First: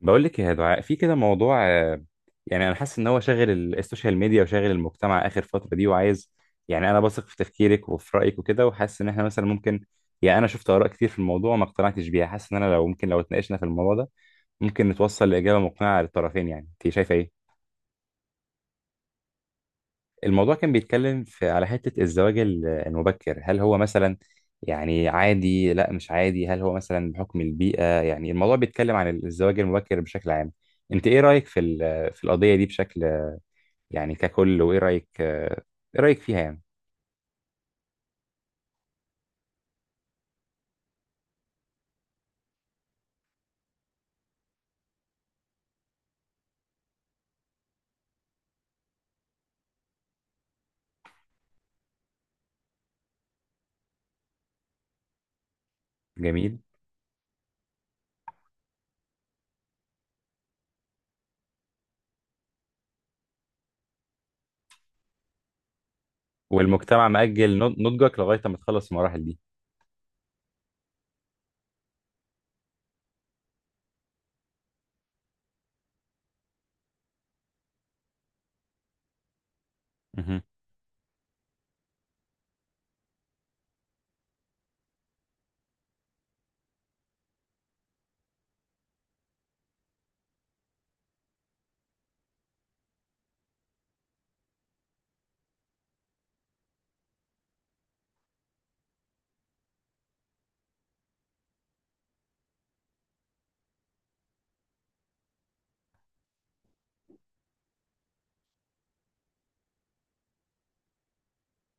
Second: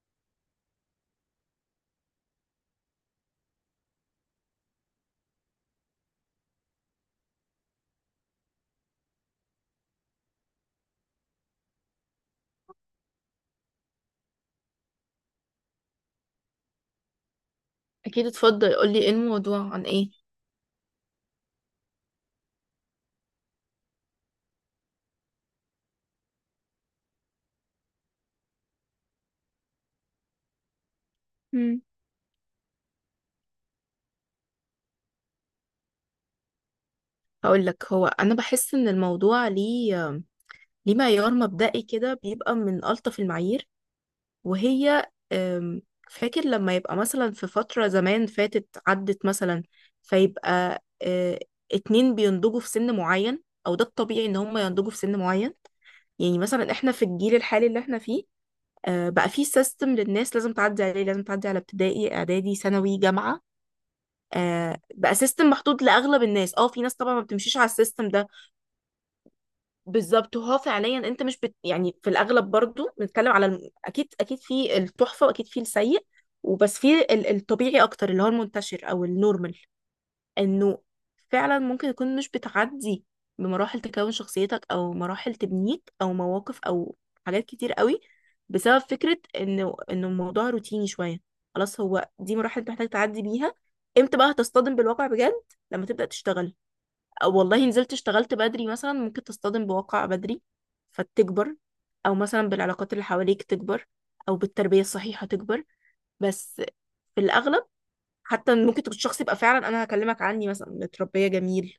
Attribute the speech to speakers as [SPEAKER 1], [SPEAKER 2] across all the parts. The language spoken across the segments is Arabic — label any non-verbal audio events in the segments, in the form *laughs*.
[SPEAKER 1] بقول لك يا دعاء، في كده موضوع، يعني انا حاسس ان هو شاغل السوشيال ميديا وشاغل المجتمع اخر فتره دي وعايز. يعني انا بثق في تفكيرك وفي رايك وكده، وحاسس ان احنا مثلا ممكن. يعني انا شفت اراء كتير في الموضوع ما اقتنعتش بيها، حاسس ان انا لو ممكن لو اتناقشنا في الموضوع ده ممكن نتوصل لاجابه مقنعه للطرفين. يعني انت شايفه ايه؟
[SPEAKER 2] اكيد، اتفضل قولي ايه الموضوع، عن ايه؟
[SPEAKER 1] الموضوع كان بيتكلم في على حتة الزواج المبكر، هل هو مثلا يعني عادي، لا مش عادي؟ هل هو مثلا بحكم البيئة؟ يعني الموضوع بيتكلم عن الزواج المبكر بشكل عام. انت ايه رأيك
[SPEAKER 2] مم.
[SPEAKER 1] في القضية دي بشكل يعني ككل؟ وايه رأيك؟ ايه رأيك فيها يعني؟
[SPEAKER 2] هقول لك، هو انا بحس ان الموضوع ليه معيار مبدئي كده، بيبقى من الطف المعايير. وهي فاكر لما يبقى مثلا في فترة زمان فاتت عدت مثلا، فيبقى اتنين بينضجوا في سن معين، او ده الطبيعي ان هم ينضجوا في سن معين. يعني
[SPEAKER 1] جميل.
[SPEAKER 2] مثلا احنا في الجيل الحالي اللي احنا فيه، بقى في سيستم للناس لازم تعدي عليه، لازم تعدي على ابتدائي اعدادي ثانوي جامعة. بقى سيستم محطوط لاغلب الناس. اه في ناس
[SPEAKER 1] والمجتمع
[SPEAKER 2] طبعا ما بتمشيش
[SPEAKER 1] مأجل
[SPEAKER 2] على السيستم
[SPEAKER 1] نضجك
[SPEAKER 2] ده.
[SPEAKER 1] لغاية ما تخلص المراحل دي.
[SPEAKER 2] بالظبط، وهو فعليا انت مش يعني في الاغلب برضو بنتكلم على اكيد اكيد في التحفه، واكيد في السيء، وبس في الطبيعي اكتر، اللي هو المنتشر او النورمال،
[SPEAKER 1] مهم.
[SPEAKER 2] انه فعلا ممكن يكون مش بتعدي بمراحل تكون شخصيتك، او مراحل تبنيك، او مواقف، او حاجات كتير قوي، بسبب فكرة انه الموضوع روتيني شوية. خلاص، هو دي مراحل انت محتاج تعدي بيها. امتى بقى هتصطدم بالواقع بجد؟ لما تبدأ تشتغل، او والله نزلت اشتغلت بدري مثلا ممكن تصطدم بواقع بدري فتكبر، او مثلا بالعلاقات اللي حواليك تكبر، او بالتربية الصحيحة تكبر. بس في الاغلب، حتى ممكن تكون الشخص يبقى فعلا، انا هكلمك عني مثلا، متربيه جميل،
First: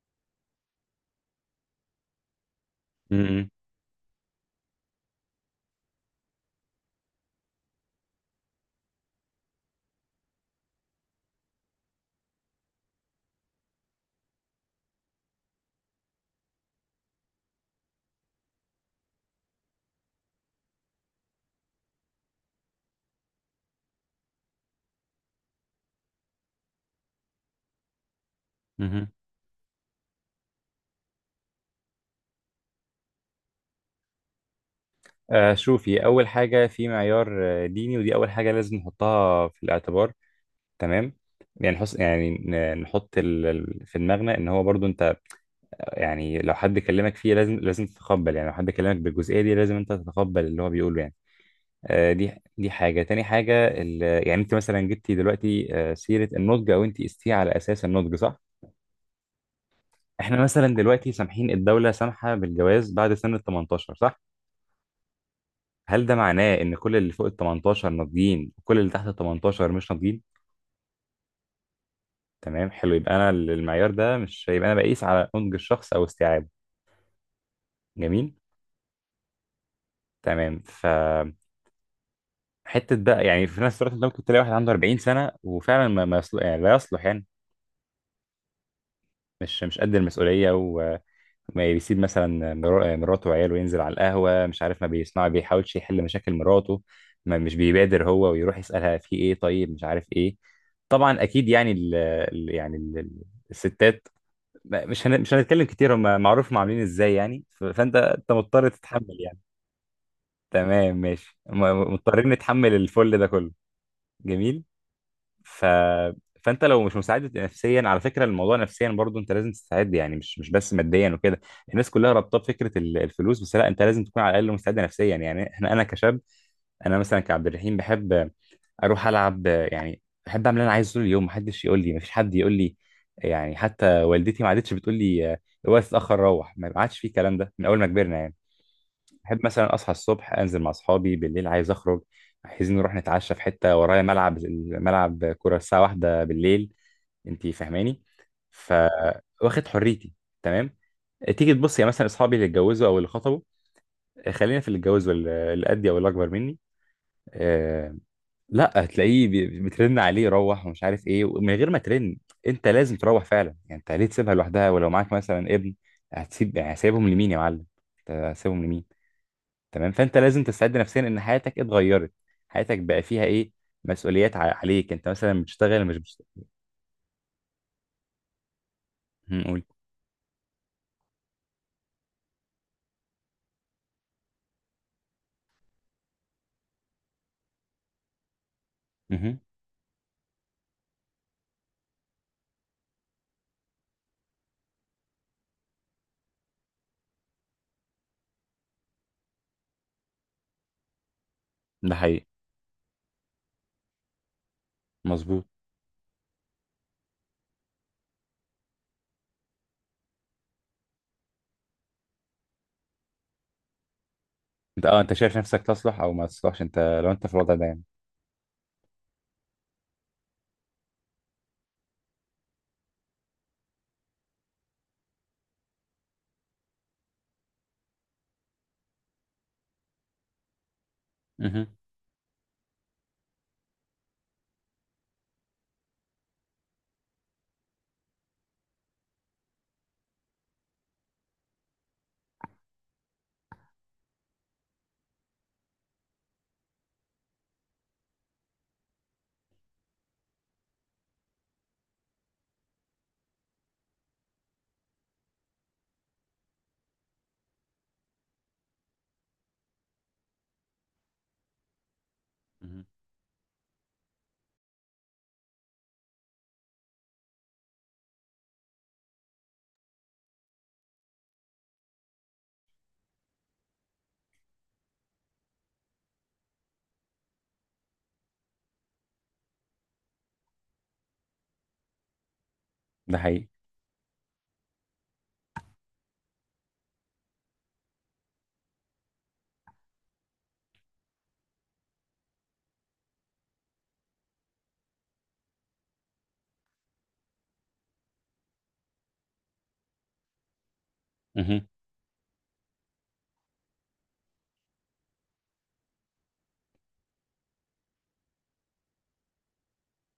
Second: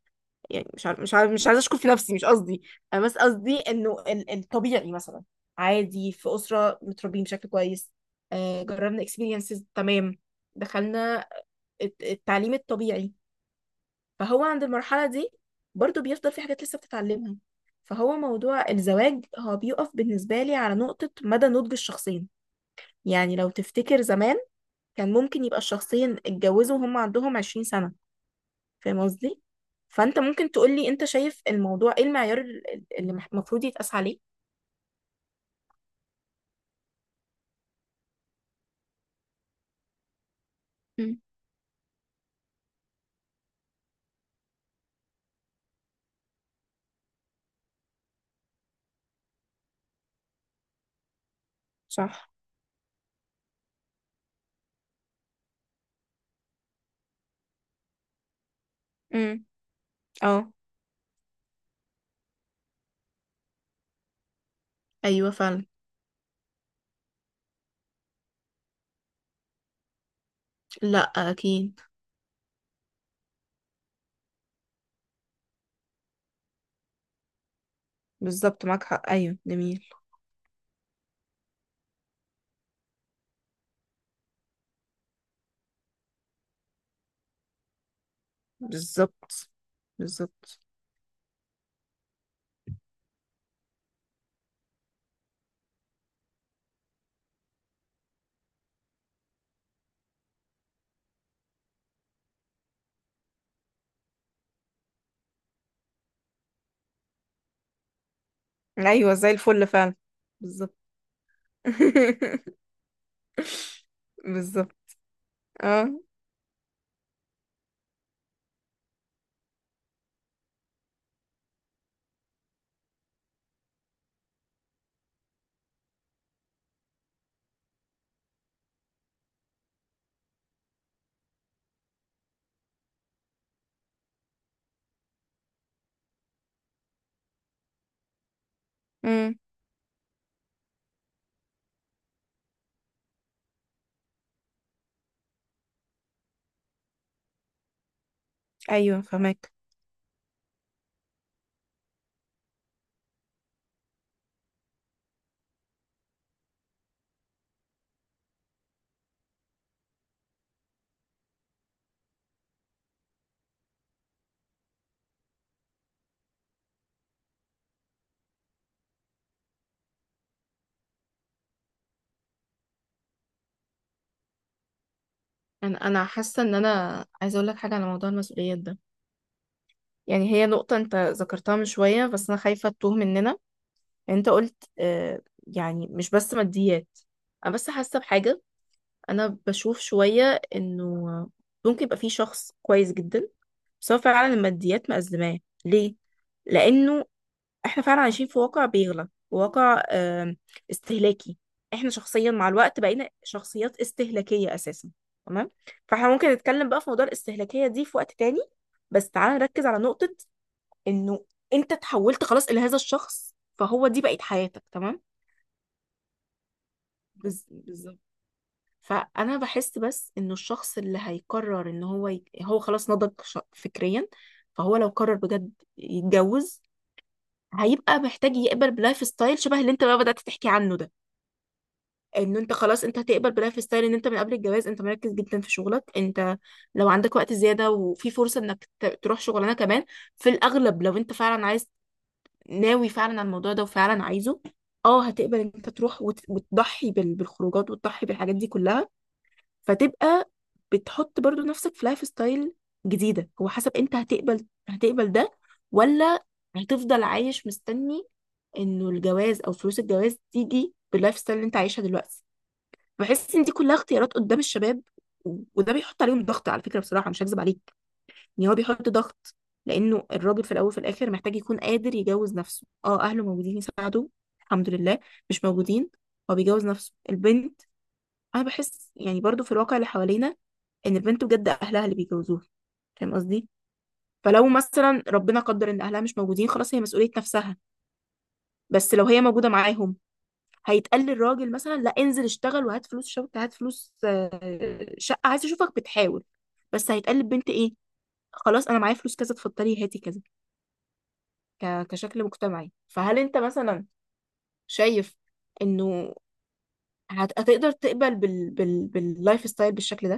[SPEAKER 2] يعني مش عارف مش عايزه اشكر في نفسي، مش قصدي، انا بس
[SPEAKER 1] مهم.
[SPEAKER 2] قصدي انه الطبيعي مثلا عادي في اسره متربيين بشكل كويس، جربنا اكسبيرينسز تمام، دخلنا التعليم الطبيعي، فهو عند المرحله دي برضو بيفضل في حاجات لسه بتتعلمها. فهو موضوع الزواج، هو بيقف بالنسبه لي على نقطه مدى نضج الشخصين. يعني لو تفتكر زمان، كان ممكن يبقى الشخصين اتجوزوا وهم عندهم 20 سنه. فاهم
[SPEAKER 1] مهم.
[SPEAKER 2] قصدي؟ فانت ممكن تقولي انت شايف الموضوع، ايه المعيار اللي المفروض يتقاس عليه؟
[SPEAKER 1] آه، شوفي، أول حاجة في معيار ديني، ودي أول حاجة لازم نحطها في الاعتبار، تمام.
[SPEAKER 2] مم.
[SPEAKER 1] يعني نحس يعني نحط في دماغنا ان هو برضو انت يعني لو حد كلمك فيه لازم تتقبل، يعني لو حد كلمك بالجزئيه دي لازم انت تتقبل اللي هو بيقوله يعني. آه
[SPEAKER 2] صح.
[SPEAKER 1] دي، دي حاجه. تاني حاجه يعني انت مثلا جبتي دلوقتي آه سيره النضج، او انت قستيه على اساس النضج، صح؟
[SPEAKER 2] امم.
[SPEAKER 1] احنا
[SPEAKER 2] اه.
[SPEAKER 1] مثلا دلوقتي سامحين، الدوله سامحه بالجواز بعد سن ال 18، صح؟
[SPEAKER 2] ايوه فعلا.
[SPEAKER 1] هل ده معناه ان كل اللي فوق ال 18 ناضجين وكل اللي تحت ال 18 مش ناضجين؟
[SPEAKER 2] لا. اكيد.
[SPEAKER 1] تمام، حلو. يبقى انا المعيار ده مش، يبقى انا بقيس على نضج الشخص او استيعابه. جميل،
[SPEAKER 2] بالظبط، معاك حق، ايوه جميل.
[SPEAKER 1] تمام. فحته بقى يعني في نفس الوقت انت ممكن تلاقي واحد عنده 40 سنه وفعلا ما يصل... يعني لا يصلح يعني،
[SPEAKER 2] بالظبط.
[SPEAKER 1] مش مش قد المسؤوليه.
[SPEAKER 2] بالظبط.
[SPEAKER 1] وما بيسيب مثلا مراته وعياله وينزل على القهوه، مش عارف، ما بيسمع، ما بيحاولش يحل مشاكل مراته، ما مش بيبادر هو ويروح يسالها في ايه، طيب مش عارف ايه. طبعا اكيد يعني الستات، مش هنتكلم كتير، هم معروف هم عاملين ازاي يعني. فانت مضطر
[SPEAKER 2] ايوه
[SPEAKER 1] تتحمل
[SPEAKER 2] زي
[SPEAKER 1] يعني.
[SPEAKER 2] الفل فعلا. بالظبط.
[SPEAKER 1] تمام ماشي، مضطرين نتحمل
[SPEAKER 2] *laughs*
[SPEAKER 1] الفل ده كله. جميل.
[SPEAKER 2] بالظبط.
[SPEAKER 1] ف...
[SPEAKER 2] اه.
[SPEAKER 1] فانت لو مش مستعد نفسيا، على فكره الموضوع نفسيا برضو انت لازم تستعد يعني، مش مش بس ماديا وكده. الناس كلها رابطه بفكره الفلوس بس، لا انت لازم تكون على الاقل مستعد نفسيا. يعني احنا انا كشاب، انا مثلا كعبد الرحيم بحب اروح العب يعني. بحب اعمل اللي انا عايزه طول اليوم، محدش يقول لي، مفيش حد يقول لي. يعني حتى والدتي ما عادتش بتقول لي الوقت اتاخر روح، ما عادش في الكلام ده من اول ما كبرنا يعني.
[SPEAKER 2] امم.
[SPEAKER 1] بحب مثلا اصحى الصبح، انزل مع اصحابي بالليل، عايز اخرج، عايزين نروح نتعشى في حته، ورايا ملعب، ملعب كوره الساعه واحدة بالليل. انتي فاهماني؟ ف
[SPEAKER 2] ايوه فهمك.
[SPEAKER 1] واخد حريتي، تمام. تيجي تبص يا مثلا اصحابي اللي اتجوزوا او اللي خطبوا، خلينا في اللي اتجوز، واللي قدي او اللي اكبر مني. آه... لا، هتلاقيه بترن عليه روح ومش عارف ايه، ومن غير ما ترن انت لازم تروح فعلا يعني. انت ليه تسيبها لوحدها؟ ولو معاك مثلا ابن، هتسيب يعني، هسيبهم لمين يا معلم؟ هتسيبهم لمين؟ تمام. فانت لازم تستعد نفسيا ان حياتك اتغيرت. حياتك بقى فيها ايه؟ مسؤوليات عليك، انت مثلا بتشتغل
[SPEAKER 2] انا
[SPEAKER 1] مش
[SPEAKER 2] انا
[SPEAKER 1] بتشتغل.
[SPEAKER 2] حاسه ان انا عايزه اقول لك حاجه على موضوع المسؤوليات ده.
[SPEAKER 1] مهم، قول.
[SPEAKER 2] يعني هي نقطه انت ذكرتها من شويه، بس انا خايفه تتوه مننا. انت قلت يعني مش بس ماديات. انا بس حاسه بحاجه، انا
[SPEAKER 1] مهم.
[SPEAKER 2] بشوف شويه انه ممكن يبقى في شخص كويس جدا، بس هو فعلا الماديات مأزماه. ليه؟ لانه احنا فعلا عايشين في واقع بيغلى، واقع استهلاكي. احنا
[SPEAKER 1] ده حقيقي،
[SPEAKER 2] شخصيا مع الوقت بقينا شخصيات استهلاكيه اساسا.
[SPEAKER 1] مظبوط.
[SPEAKER 2] تمام. فاحنا ممكن نتكلم بقى في موضوع الاستهلاكيه دي في وقت تاني، بس تعالى نركز على نقطه، انه انت تحولت خلاص لهذا الشخص، فهو دي بقت حياتك.
[SPEAKER 1] انت اه،
[SPEAKER 2] تمام.
[SPEAKER 1] انت شايف نفسك تصلح او ما تصلحش، انت لو انت في الوضع ده يعني.
[SPEAKER 2] بالظبط. فانا بحس بس انه الشخص اللي هيقرر ان هو هو خلاص نضج فكريا، فهو لو قرر بجد يتجوز، هيبقى محتاج يقبل بلايف ستايل شبه اللي انت بقى بدأت تحكي عنه ده.
[SPEAKER 1] مهم.
[SPEAKER 2] انه انت خلاص انت هتقبل بلايف ستايل، ان انت من قبل الجواز انت مركز جدا في شغلك، انت لو عندك وقت زيادة وفي فرصة انك تروح شغلانة كمان، في الاغلب لو انت فعلا عايز، ناوي فعلا على الموضوع ده وفعلا عايزه، اه هتقبل ان انت تروح وتضحي بالخروجات وتضحي بالحاجات دي كلها، فتبقى بتحط برضو نفسك في لايف ستايل جديدة. هو حسب انت هتقبل ده، ولا هتفضل عايش مستني انه الجواز او فلوس الجواز تيجي باللايف ستايل اللي انت عايشها دلوقتي.
[SPEAKER 1] مهم.
[SPEAKER 2] بحس ان دي كلها اختيارات قدام الشباب، وده بيحط عليهم ضغط على فكرة. بصراحة مش هكذب عليك، ان هو بيحط ضغط. لانه الراجل في الاول وفي الاخر محتاج يكون قادر يجوز نفسه. اه اهله موجودين يساعدوه، الحمد لله. مش موجودين، هو بيجوز نفسه. البنت، انا بحس يعني برضو في الواقع اللي حوالينا، ان البنت بجد اهلها اللي بيجوزوها. فاهم
[SPEAKER 1] ده حقيقي.
[SPEAKER 2] قصدي؟ فلو مثلا ربنا قدر ان اهلها مش موجودين، خلاص هي مسؤولية نفسها. بس لو هي موجودة معاهم، هيتقال للراجل مثلا لا، انزل اشتغل وهات فلوس شبكة، هات فلوس شقة، عايز اشوفك بتحاول. بس هيتقال للبنت ايه؟ خلاص انا معايا فلوس كذا، اتفضلي هاتي كذا.
[SPEAKER 1] مهم.
[SPEAKER 2] كشكل مجتمعي. فهل انت مثلا شايف انه هتقدر تقبل باللايف ستايل بالشكل ده،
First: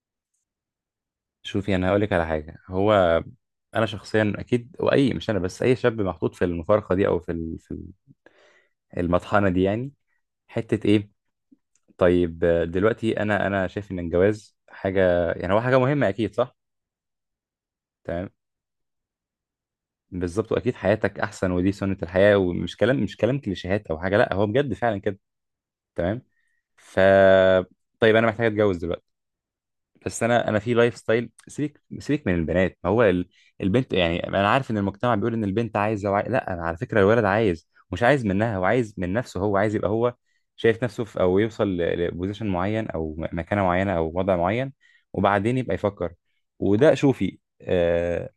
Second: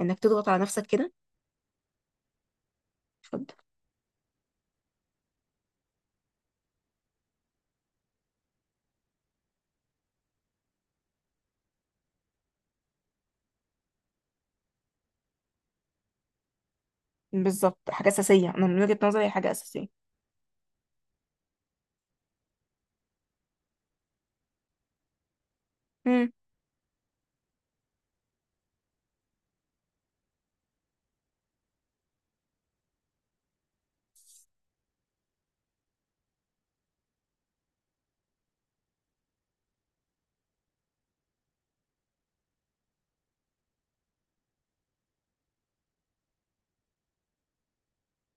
[SPEAKER 2] انك تضغط على نفسك كده؟
[SPEAKER 1] شوفي، انا هقول لك على حاجه. هو
[SPEAKER 2] اتفضل.
[SPEAKER 1] انا شخصيا اكيد، واي مش انا بس، اي شاب محطوط في المفارقه دي، او في المطحنه دي يعني. حته ايه؟ طيب دلوقتي انا شايف ان الجواز حاجه، يعني هو حاجه مهمه، اكيد صح.
[SPEAKER 2] بالظبط، حاجة
[SPEAKER 1] تمام.
[SPEAKER 2] أساسية. أنا من وجهة نظري هي حاجة أساسية.
[SPEAKER 1] بالظبط، واكيد حياتك احسن، ودي سنة الحياة، ومش كلام، مش كلام كليشيهات او حاجة، لا هو بجد فعلا كده. تمام.
[SPEAKER 2] مم.
[SPEAKER 1] ف طيب انا محتاج اتجوز دلوقتي، بس انا في لايف ستايل. سيبك من البنات، ما هو البنت يعني، انا عارف ان المجتمع بيقول ان البنت لا، انا على فكرة الولد عايز مش عايز منها، هو عايز من نفسه، هو عايز يبقى هو شايف نفسه في، او يوصل لبوزيشن معين، او مكانة معينة او وضع معين، وبعدين يبقى يفكر. وده شوفي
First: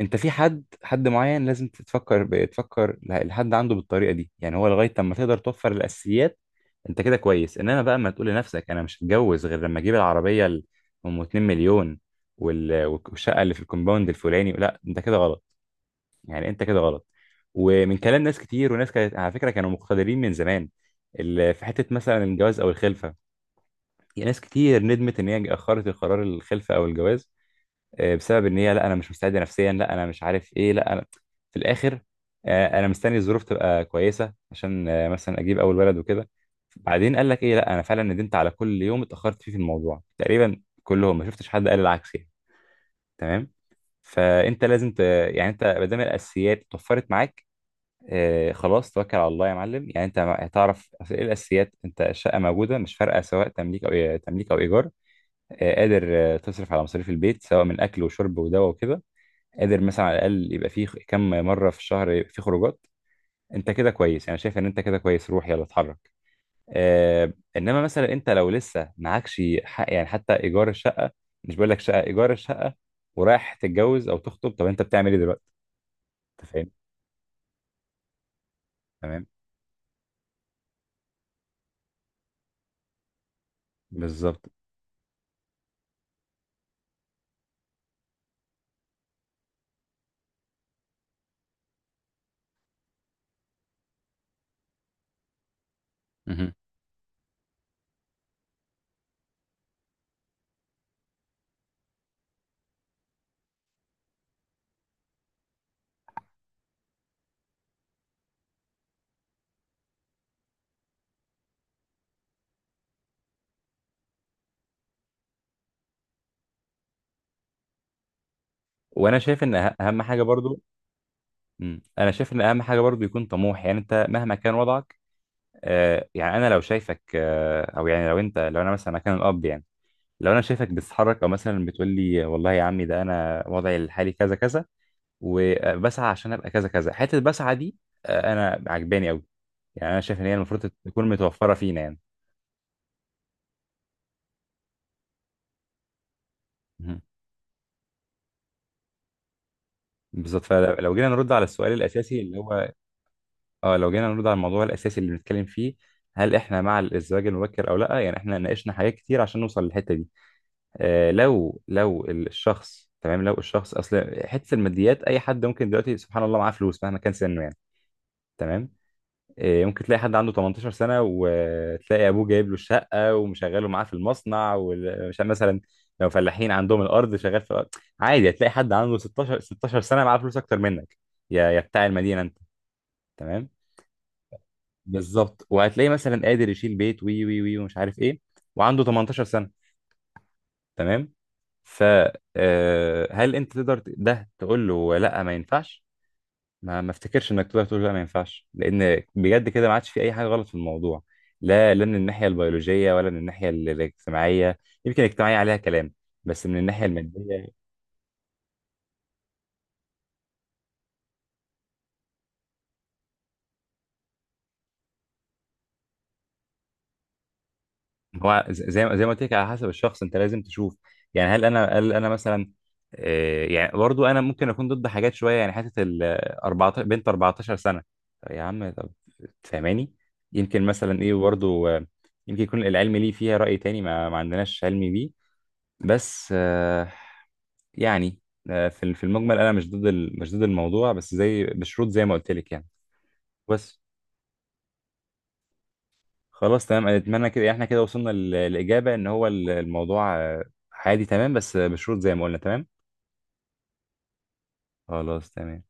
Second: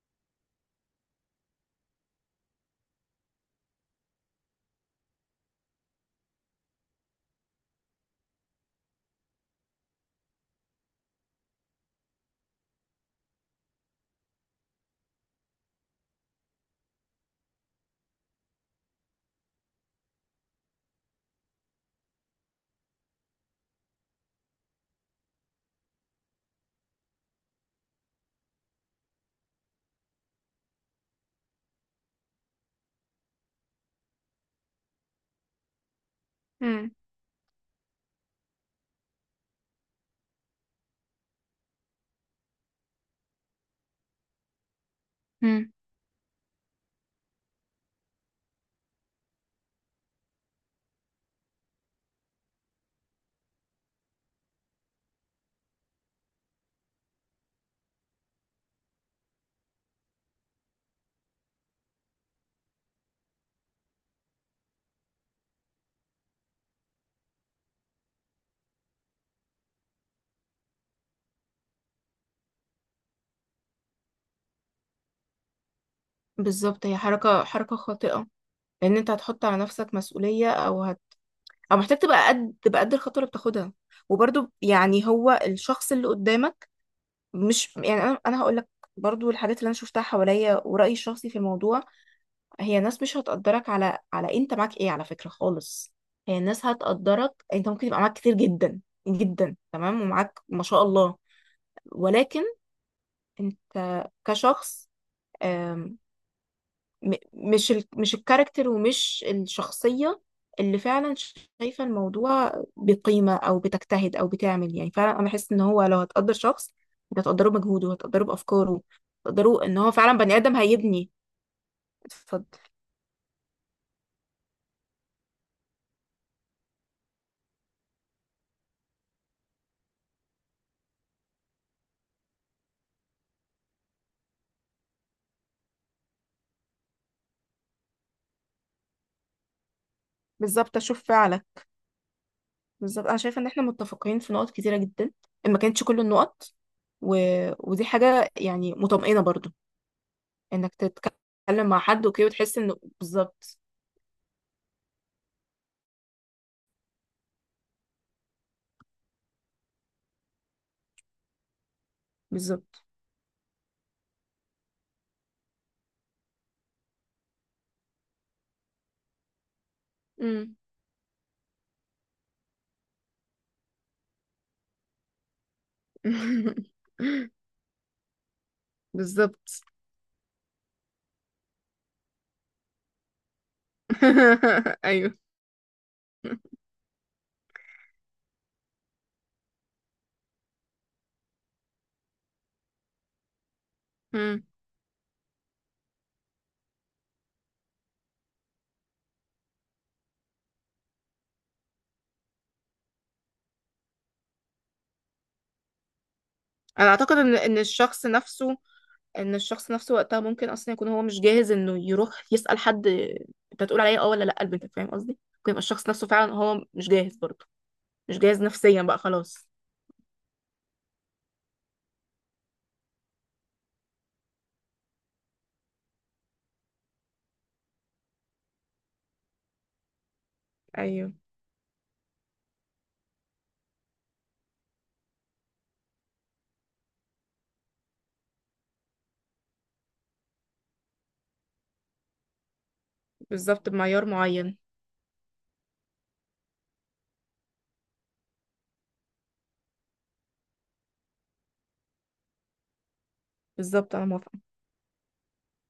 [SPEAKER 1] انت في حد معين لازم تفكر، بتفكر لحد عنده بالطريقه دي يعني. هو لغايه لما تقدر توفر الاساسيات انت كده كويس. انما بقى ما تقول لنفسك انا مش هتجوز غير لما اجيب العربيه ام 2 مليون والشقه اللي في الكومباوند الفلاني، لا انت كده غلط يعني، انت كده غلط. ومن كلام ناس كتير، وناس كانت على فكره كانوا مقتدرين من زمان، في حته مثلا الجواز او الخلفه. يعني ناس كتير ندمت ان هي اخرت القرار الخلفه او الجواز، بسبب ان هي لا انا مش مستعده نفسيا، لا انا مش عارف ايه، لا انا في الاخر انا مستني الظروف تبقى كويسه عشان مثلا اجيب اول ولد وكده.
[SPEAKER 2] مم.
[SPEAKER 1] بعدين قال لك ايه؟ لا انا فعلا ندمت على كل يوم اتاخرت فيه في الموضوع. تقريبا كلهم، ما شفتش حد قال العكس يعني. تمام. فانت لازم ت... يعني انت
[SPEAKER 2] مم.
[SPEAKER 1] ما دام الاساسيات اتوفرت معاك، آه خلاص توكل على الله يا معلم يعني. انت هتعرف أصل ايه الاساسيات. انت الشقه موجوده، مش فارقه سواء تمليك او تمليك او ايجار، آه. قادر آه تصرف على مصاريف البيت سواء من اكل وشرب ودواء وكده. قادر مثلا على الاقل يبقى فيه كم مره في الشهر يبقى فيه خروجات، انت كده كويس. يعني شايف ان انت كده كويس، روح يلا اتحرك. آه انما مثلا انت لو لسه معكش حق يعني حتى ايجار الشقه، مش بقول لك شقه، ايجار الشقه، ورايح تتجوز او تخطب، طب انت بتعمل ايه دلوقتي؟ انت فاهم؟
[SPEAKER 2] بالظبط، هي حركة خاطئة، لأن أنت
[SPEAKER 1] تمام،
[SPEAKER 2] هتحط على نفسك مسؤولية، أو أو محتاج تبقى قد الخطوة اللي بتاخدها.
[SPEAKER 1] بالظبط.
[SPEAKER 2] وبرضو يعني هو الشخص اللي قدامك، مش يعني، أنا هقول لك برضو الحاجات اللي أنا شفتها حواليا ورأيي الشخصي في الموضوع، هي ناس مش هتقدرك على أنت معاك إيه، على فكرة خالص. هي
[SPEAKER 1] مهم.
[SPEAKER 2] الناس هتقدرك أنت، ممكن يبقى معاك كتير جدا جدا، تمام، ومعاك ما شاء الله، ولكن انت كشخص، آم، م- مش مش الكاركتر، ومش الشخصية اللي فعلا شايفة الموضوع بقيمة، أو بتجتهد، أو بتعمل. يعني فعلا أنا بحس إن هو لو هتقدر شخص، أنت هتقدره بمجهوده، هتقدره بأفكاره،
[SPEAKER 1] وانا شايف
[SPEAKER 2] هتقدره
[SPEAKER 1] ان
[SPEAKER 2] إن هو
[SPEAKER 1] اهم
[SPEAKER 2] فعلا
[SPEAKER 1] حاجه
[SPEAKER 2] بني آدم
[SPEAKER 1] برضو.
[SPEAKER 2] هيبني.
[SPEAKER 1] مم. انا شايف ان
[SPEAKER 2] اتفضل.
[SPEAKER 1] اهم حاجه برضو يكون طموح. يعني انت مهما كان وضعك، آه يعني انا لو شايفك آه، او يعني لو انت، لو انا مثلا مكان الاب يعني، لو انا شايفك بتتحرك، او مثلا بتقول لي والله يا عمي ده انا وضعي الحالي كذا كذا، وبسعى عشان ابقى كذا كذا، حته بسعى دي انا عجباني قوي. يعني انا شايف ان هي المفروض
[SPEAKER 2] بالظبط، أشوف
[SPEAKER 1] تكون متوفره
[SPEAKER 2] فعلك.
[SPEAKER 1] فينا يعني.
[SPEAKER 2] بالظبط، أنا شايفة إن إحنا متفقين في نقط كتيرة جدا، ما كانتش كل النقط.
[SPEAKER 1] مهم.
[SPEAKER 2] و... ودي حاجة يعني مطمئنة برضو،
[SPEAKER 1] بالظبط.
[SPEAKER 2] إنك
[SPEAKER 1] فلو جينا نرد على
[SPEAKER 2] تتكلم
[SPEAKER 1] السؤال
[SPEAKER 2] مع حد
[SPEAKER 1] الاساسي
[SPEAKER 2] أوكي
[SPEAKER 1] اللي
[SPEAKER 2] وتحس
[SPEAKER 1] هو،
[SPEAKER 2] إنه بالظبط.
[SPEAKER 1] اه لو جينا نرد على الموضوع الاساسي اللي بنتكلم فيه، هل احنا مع الزواج المبكر او لا؟ يعني احنا ناقشنا حاجات كتير عشان نوصل للحته دي. آه لو
[SPEAKER 2] بالظبط.
[SPEAKER 1] الشخص تمام، لو الشخص اصل حته الماديات، اي حد ممكن دلوقتي سبحان الله معاه فلوس مهما كان سنه يعني. تمام. إيه، ممكن تلاقي حد عنده
[SPEAKER 2] مم.
[SPEAKER 1] 18 سنة وتلاقي أبوه جايب له الشقة ومشغله معاه في المصنع، ومش مثلا لو فلاحين عندهم
[SPEAKER 2] *laughs*
[SPEAKER 1] الأرض شغال في الأرض. عادي، هتلاقي حد عنده 16
[SPEAKER 2] بالظبط.
[SPEAKER 1] 16 سنة معاه فلوس أكتر منك، يا بتاع المدينة أنت. تمام.
[SPEAKER 2] *laughs* ايوه.
[SPEAKER 1] بالظبط. وهتلاقي مثلا قادر يشيل بيت وي وي وي ومش عارف إيه، وعنده 18 سنة، تمام. ف هل أنت تقدر ت- ده
[SPEAKER 2] مم.
[SPEAKER 1] تقول له لأ ما ينفعش؟ ما افتكرش انك تقدر تقول لا ما ينفعش، لان بجد كده ما عادش في اي حاجه غلط في الموضوع، لا من الناحيه البيولوجيه، ولا من الناحيه الاجتماعيه. يمكن الاجتماعيه عليها كلام، بس من الناحيه
[SPEAKER 2] انا اعتقد ان
[SPEAKER 1] الماديه.
[SPEAKER 2] ان الشخص نفسه، ان الشخص نفسه وقتها ممكن اصلا يكون هو مش جاهز انه يروح يسأل حد، انت هتقول عليا اه ولا لا لبنتك. فاهم قصدي؟ ممكن يبقى الشخص نفسه فعلا هو مش جاهز برضه، مش جاهز
[SPEAKER 1] هو ز-
[SPEAKER 2] نفسيا
[SPEAKER 1] زي ما-
[SPEAKER 2] بقى،
[SPEAKER 1] زي ما قلت لك، على
[SPEAKER 2] خلاص.
[SPEAKER 1] حسب الشخص، انت لازم تشوف يعني. هل انا مثلا يعني برضو انا ممكن اكون ضد حاجات شويه يعني. حته ال 14، بنت 14 سنه، طب يا عم طب. فاهماني؟ يمكن مثلا
[SPEAKER 2] ايوه،
[SPEAKER 1] ايه برضو، يمكن يكون العلم ليه فيها راي تاني ما عندناش علم بيه، بس يعني في في المجمل انا مش ضد مش ضد الموضوع، بس زي بشروط زي ما قلت لك يعني.
[SPEAKER 2] بالظبط،
[SPEAKER 1] بس
[SPEAKER 2] بمعيار معين.
[SPEAKER 1] خلاص تمام. اتمنى كده احنا كده وصلنا للاجابه ان هو الموضوع عادي تمام، بس بشروط زي ما قلنا. تمام،
[SPEAKER 2] بالظبط، انا موافقة.
[SPEAKER 1] خلاص تمام.